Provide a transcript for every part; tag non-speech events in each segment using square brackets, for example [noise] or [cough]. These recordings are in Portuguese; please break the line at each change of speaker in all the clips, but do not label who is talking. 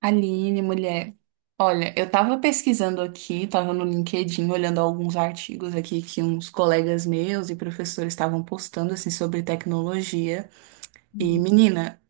Aline, mulher. Olha, eu tava pesquisando aqui, tava no LinkedIn olhando alguns artigos aqui que uns colegas meus e professores estavam postando assim sobre tecnologia. E,
Uhum.
menina,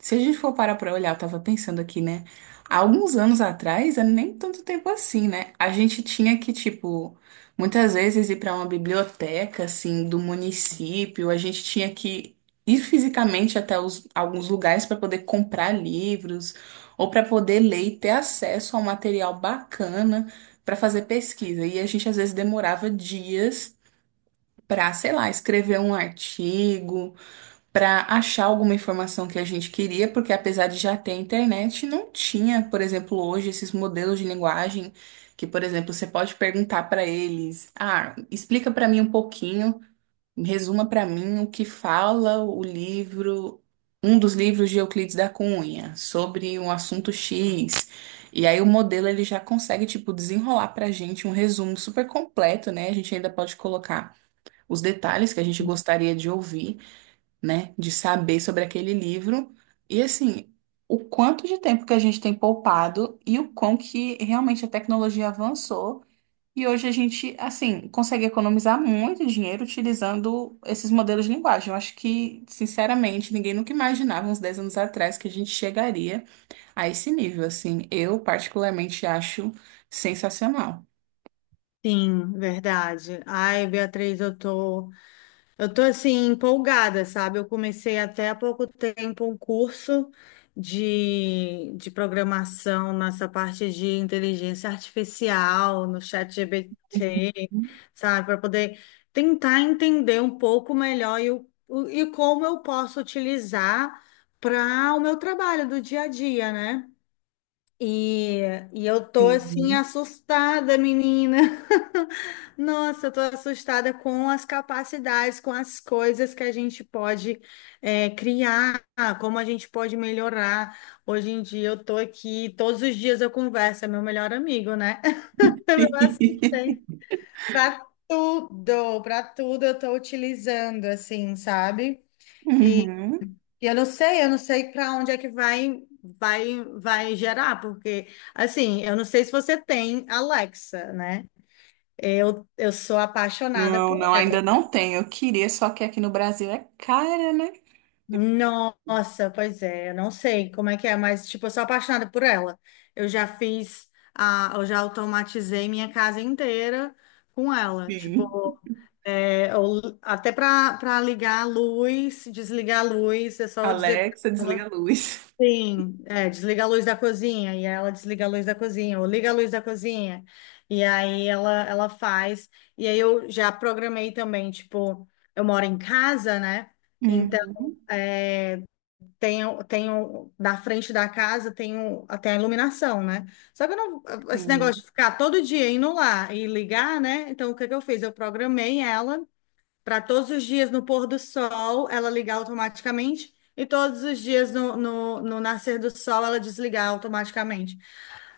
se a gente for parar pra olhar, eu tava pensando aqui, né? Há alguns anos atrás, é nem tanto tempo assim, né? A gente tinha que, tipo, muitas vezes ir pra uma biblioteca, assim, do município, a gente tinha que ir fisicamente alguns lugares para poder comprar livros ou para poder ler e ter acesso a um material bacana para fazer pesquisa. E a gente às vezes demorava dias para, sei lá, escrever um artigo para achar alguma informação que a gente queria, porque apesar de já ter internet, não tinha, por exemplo, hoje esses modelos de linguagem que, por exemplo, você pode perguntar para eles: "Ah, explica para mim um pouquinho, resuma para mim o que fala o livro, um dos livros de Euclides da Cunha, sobre um assunto X". E aí o modelo ele já consegue tipo desenrolar para a gente um resumo super completo, né? A gente ainda pode colocar os detalhes que a gente gostaria de ouvir, né? De saber sobre aquele livro. E assim, o quanto de tempo que a gente tem poupado e o quão que realmente a tecnologia avançou. E hoje a gente, assim, consegue economizar muito dinheiro utilizando esses modelos de linguagem. Eu acho que, sinceramente, ninguém nunca imaginava uns 10 anos atrás que a gente chegaria a esse nível, assim. Eu, particularmente, acho sensacional.
Sim, verdade. Ai, Beatriz, eu tô assim empolgada, sabe? Eu comecei até há pouco tempo um curso de programação nessa parte de inteligência artificial no chat ChatGPT, sabe? Para poder tentar entender um pouco melhor e como eu posso utilizar para o meu trabalho do dia a dia, né? E, e eu tô assim
Sim.
assustada, menina. [laughs] Nossa, eu tô assustada com as capacidades, com as coisas que a gente pode criar, como a gente pode melhorar. Hoje em dia eu tô aqui, todos os dias eu converso, é meu melhor amigo, né? [laughs] Meu
[laughs]
assistente. Para tudo eu tô utilizando, assim, sabe?
Uhum.
E eu não sei para onde é que vai gerar, porque, assim, eu não sei se você tem Alexa, né? Eu sou apaixonada
Não,
por.
não, ainda não tem. Eu queria, só que aqui no Brasil é cara, né?
Nossa, pois é, eu não sei como é que é, mas, tipo, eu sou apaixonada por ela. Eu já automatizei minha casa inteira com ela.
Sim.
Tipo, até para ligar a luz, desligar a luz, é só eu dizer para
Alexa, desliga a
ela.
luz.
Sim, desliga a luz da cozinha, e ela desliga a luz da cozinha, ou liga a luz da cozinha, e aí ela faz, e aí eu já programei também, tipo, eu moro em casa, né? Então,
Uhum.
é, tenho, na frente da casa tenho até a iluminação, né? Só que eu não, esse negócio
Sim.
de ficar todo dia indo lá e ligar, né? Então, o que que eu fiz? Eu programei ela para todos os dias no pôr do sol ela ligar automaticamente e todos os dias no nascer do sol ela desligar automaticamente.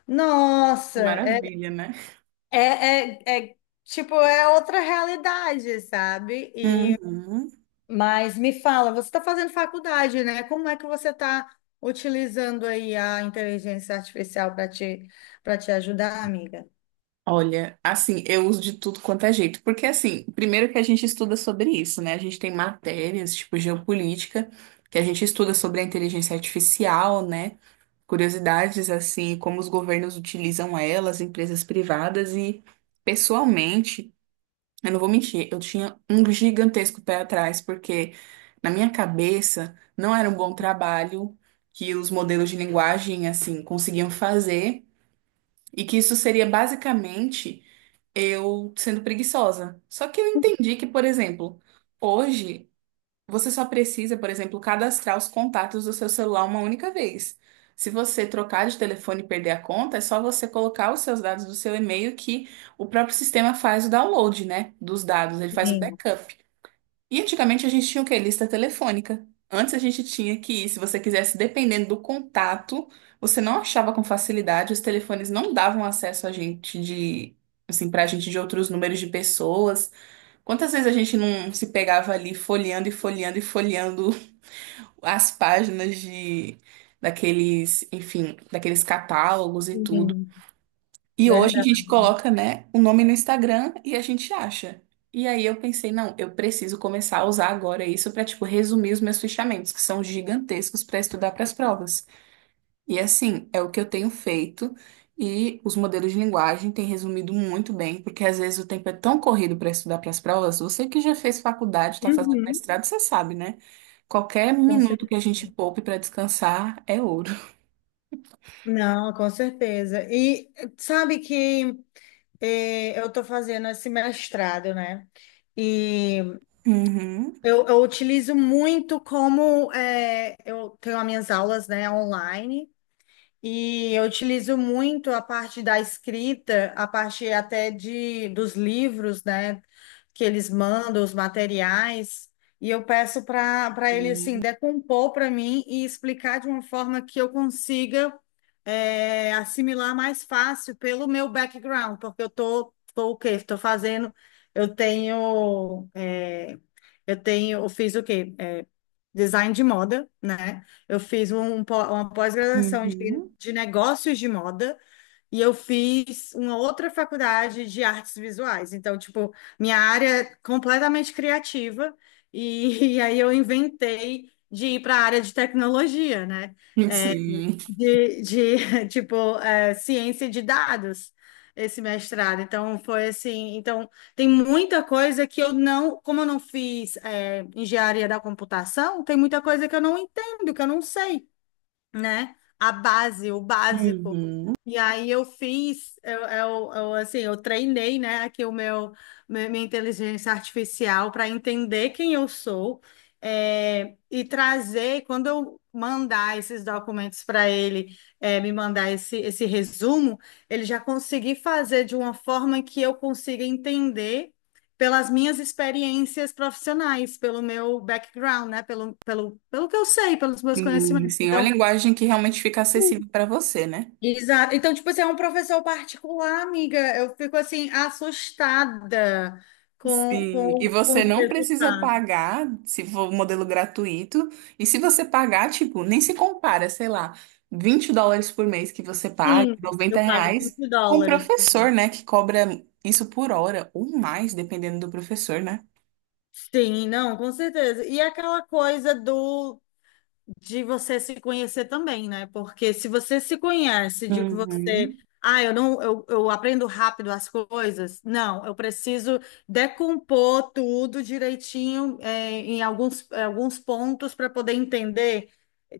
Nossa,
Que maravilha, né?
é, é, é, tipo, é outra realidade, sabe?
Uhum.
Mas me fala, você está fazendo faculdade, né? Como é que você está utilizando aí a inteligência artificial para te ajudar, amiga?
Olha, assim, eu uso de tudo quanto é jeito, porque assim, primeiro que a gente estuda sobre isso, né? A gente tem matérias, tipo geopolítica, que a gente estuda sobre a inteligência artificial, né? Curiosidades, assim, como os governos utilizam elas, empresas privadas e, pessoalmente, eu não vou mentir, eu tinha um gigantesco pé atrás, porque na minha cabeça não era um bom trabalho que os modelos de linguagem assim conseguiam fazer e que isso seria basicamente eu sendo preguiçosa. Só que eu entendi que, por exemplo, hoje você só precisa, por exemplo, cadastrar os contatos do seu celular uma única vez. Se você trocar de telefone e perder a conta, é só você colocar os seus dados do seu e-mail que o próprio sistema faz o download, né, dos dados, ele faz o
Sim,
backup. E antigamente a gente tinha o quê? Lista telefônica. Antes a gente tinha que ir, se você quisesse, dependendo do contato, você não achava com facilidade, os telefones não davam acesso a gente de, assim, pra gente de outros números de pessoas. Quantas vezes a gente não se pegava ali folheando e folheando e folheando as páginas de daqueles, enfim, daqueles catálogos e tudo.
sim,
E hoje a gente
verdade.
coloca, né, o nome no Instagram e a gente acha. E aí eu pensei, não, eu preciso começar a usar agora isso para, tipo, resumir os meus fichamentos, que são gigantescos para estudar para as provas. E assim, é o que eu tenho feito e os modelos de linguagem têm resumido muito bem, porque às vezes o tempo é tão corrido para estudar para as provas. Você que já fez faculdade, está fazendo
Uhum,
mestrado, você sabe, né? Qualquer
com
minuto que a
certeza.
gente poupe para descansar é ouro.
Não, com certeza. E sabe que eu estou fazendo esse mestrado, né? E
Uhum.
eu utilizo muito como eu tenho as minhas aulas, né, online. E eu utilizo muito a parte da escrita, a parte até de dos livros, né, que eles mandam, os materiais, e eu peço para ele assim decompor para mim e explicar de uma forma que eu consiga assimilar mais fácil pelo meu background, porque eu tô o quê? Estou fazendo, eu tenho é, eu tenho, eu fiz o quê? Design de moda, né? Eu fiz um uma pós-graduação de,
Uhum.
de negócios de moda e eu fiz uma outra faculdade de artes visuais. Então, tipo, minha área é completamente criativa e, [laughs] e aí eu inventei de ir para a área de tecnologia, né? É,
Sim.
de [laughs] tipo, ciência de dados, esse mestrado. Então, foi assim. Então, tem muita coisa que eu não, como eu não fiz, engenharia da computação, tem muita coisa que eu não entendo, que eu não sei, né? A base, o básico.
Uhum.
E aí eu fiz, assim, eu treinei, né, aqui o meu, minha inteligência artificial para entender quem eu sou, e trazer, quando eu mandar esses documentos para ele, me mandar esse resumo, ele já conseguir fazer de uma forma que eu consiga entender pelas minhas experiências profissionais, pelo meu background, né, pelo que eu sei, pelos meus conhecimentos.
Sim, é uma
Então.
linguagem que realmente fica acessível para você, né?
Exato. Então, tipo assim, é um professor particular, amiga. Eu fico assim, assustada com,
Sim, e
com, com
você
os
não precisa
resultados.
pagar se for um modelo gratuito. E se você pagar, tipo, nem se compara, sei lá, 20 dólares por mês que você paga,
Sim,
90
eu pago
reais,
20
com o
dólares.
professor, né, que cobra isso por hora ou mais, dependendo do professor, né?
Sim, não, com certeza. E aquela coisa do de você se conhecer também, né? Porque se você se conhece de que você,
Uhum.
ah, eu não, eu aprendo rápido as coisas, não, eu preciso decompor tudo direitinho, em alguns pontos para poder entender.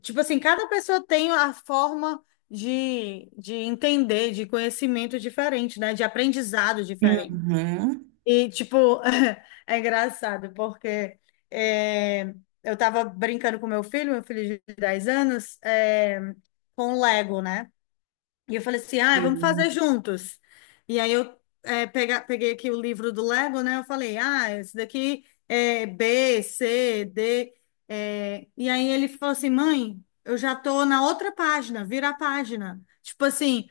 Tipo assim, cada pessoa tem a forma de entender, de conhecimento diferente, né? De aprendizado diferente.
Uhum.
E, tipo, [laughs] é engraçado, porque é, eu tava brincando com meu filho de 10 anos, com Lego, né? E eu falei assim, ah, vamos fazer
Sim.
juntos. E aí eu peguei aqui o livro do Lego, né? Eu falei, ah, esse daqui é B, C, D. E aí ele falou assim, mãe, eu já tô na outra página, vira a página. Tipo assim,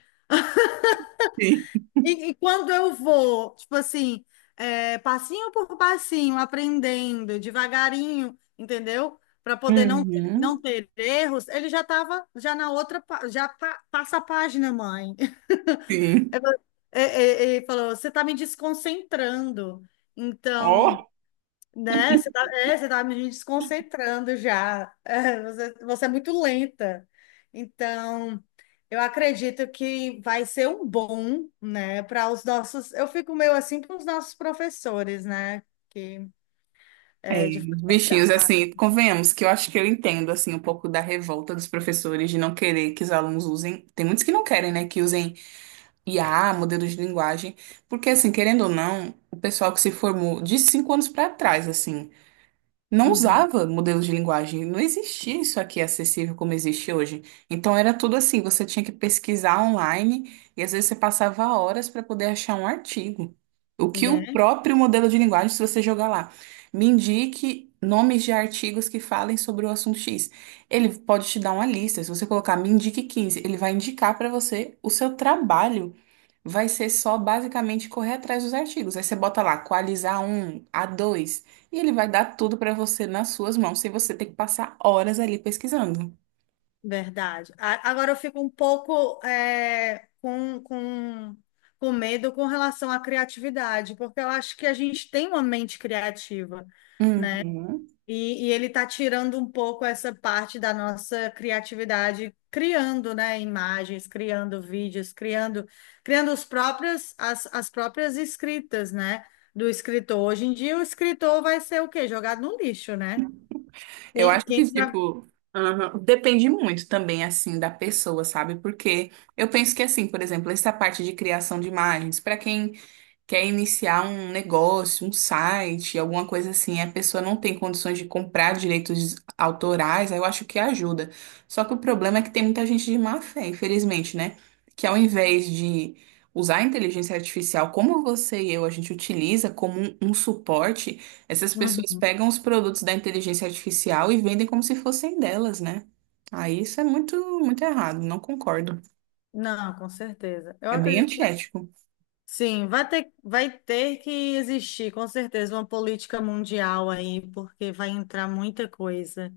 Sim.
e quando eu vou, tipo assim, passinho por passinho, aprendendo, devagarinho, entendeu? Para poder não, não
Uhum.
ter erros, ele já estava já na outra, passa a página, mãe. [laughs] Ele
Sim.
falou, "É, é, é", falou, você está me desconcentrando. Então.
Ó.
Né? Você tá me desconcentrando já. Você é muito lenta. Então, eu acredito que vai ser um bom, né, para os nossos. Eu fico meio assim com os nossos professores, né, que
É,
de
os bichinhos,
faculdade.
assim, convenhamos que eu acho que eu entendo, assim, um pouco da revolta dos professores de não querer que os alunos usem. Tem muitos que não querem, né, que usem IA, modelos de linguagem, porque, assim, querendo ou não, o pessoal que se formou de 5 anos pra trás, assim, não
Uhum.
usava modelos de linguagem, não existia isso aqui acessível como existe hoje. Então era tudo assim, você tinha que pesquisar online e às vezes você passava horas para poder achar um artigo. O que o
Né?
próprio modelo de linguagem, se você jogar lá, me indique nomes de artigos que falem sobre o assunto X. Ele pode te dar uma lista, se você colocar me indique 15, ele vai indicar para você, o seu trabalho vai ser só basicamente correr atrás dos artigos. Aí você bota lá, Qualis a um, a dois, e ele vai dar tudo para você nas suas mãos, sem você ter que passar horas ali pesquisando.
Verdade. Agora eu fico um pouco com medo com relação à criatividade, porque eu acho que a gente tem uma mente criativa.
Uhum.
E ele está tirando um pouco essa parte da nossa criatividade, criando, né, imagens, criando vídeos, criando os próprios, as próprias escritas, né, do escritor. Hoje em dia, o escritor vai ser o quê? Jogado no lixo, né?
Eu
Quem,
acho que,
quem tra-
tipo, aham, depende muito também, assim, da pessoa, sabe? Porque eu penso que, assim, por exemplo, essa parte de criação de imagens, para quem quer iniciar um negócio, um site, alguma coisa assim, a pessoa não tem condições de comprar direitos autorais, aí eu acho que ajuda. Só que o problema é que tem muita gente de má fé, infelizmente, né? Que ao invés de usar a inteligência artificial como você e eu, a gente utiliza como um suporte, essas pessoas
Uhum.
pegam os produtos da inteligência artificial e vendem como se fossem delas, né? Aí isso é muito, muito errado, não concordo.
Não, com certeza. Eu
É bem
acredito que
antiético.
sim, vai ter que existir, com certeza, uma política mundial aí, porque vai entrar muita coisa.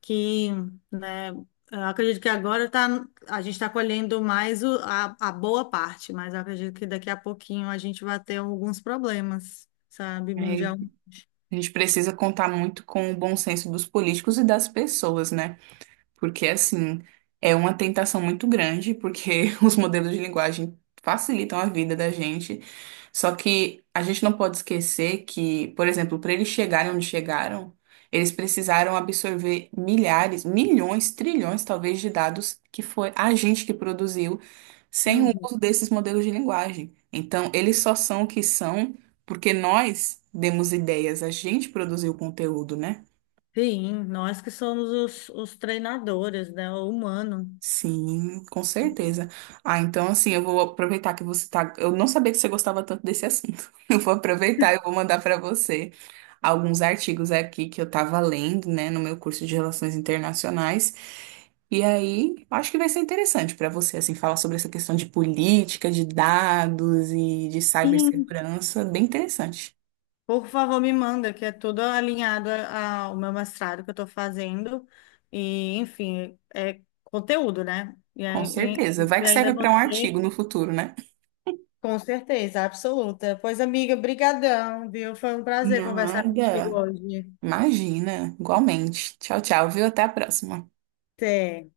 que, né, eu acredito que agora tá, a gente está colhendo mais a boa parte, mas eu acredito que daqui a pouquinho a gente vai ter alguns problemas, sabe,
É.
mundial.
A gente precisa contar muito com o bom senso dos políticos e das pessoas, né? Porque, assim, é uma tentação muito grande, porque [laughs] os modelos de linguagem facilitam a vida da gente. Só que a gente não pode esquecer que, por exemplo, para eles chegarem onde chegaram, eles precisaram absorver milhares, milhões, trilhões, talvez, de dados que foi a gente que produziu sem o
Uhum.
uso desses modelos de linguagem. Então, eles só são o que são porque nós demos ideias, a gente produziu o conteúdo, né?
Sim, nós que somos os treinadores, né, o humano.
Sim, com certeza. Ah, então assim, eu vou aproveitar que você tá. Eu não sabia que você gostava tanto desse assunto. [laughs] Eu vou aproveitar e vou mandar para você alguns artigos aqui que eu tava lendo, né, no meu curso de Relações Internacionais. E aí, acho que vai ser interessante para você assim falar sobre essa questão de política, de dados e de
Sim.
cibersegurança, bem interessante.
Por favor, me manda, que é tudo alinhado ao meu mestrado que eu estou fazendo. E, enfim, é conteúdo, né? E,
Com
aí-
certeza.
e
Vai
e
que
ainda
serve para um
você.
artigo no futuro, né?
Com certeza, absoluta. Pois, amiga, brigadão, viu? Foi um prazer conversar contigo
Nada.
hoje.
Imagina. Igualmente. Tchau, tchau, viu? Até a próxima.
Até.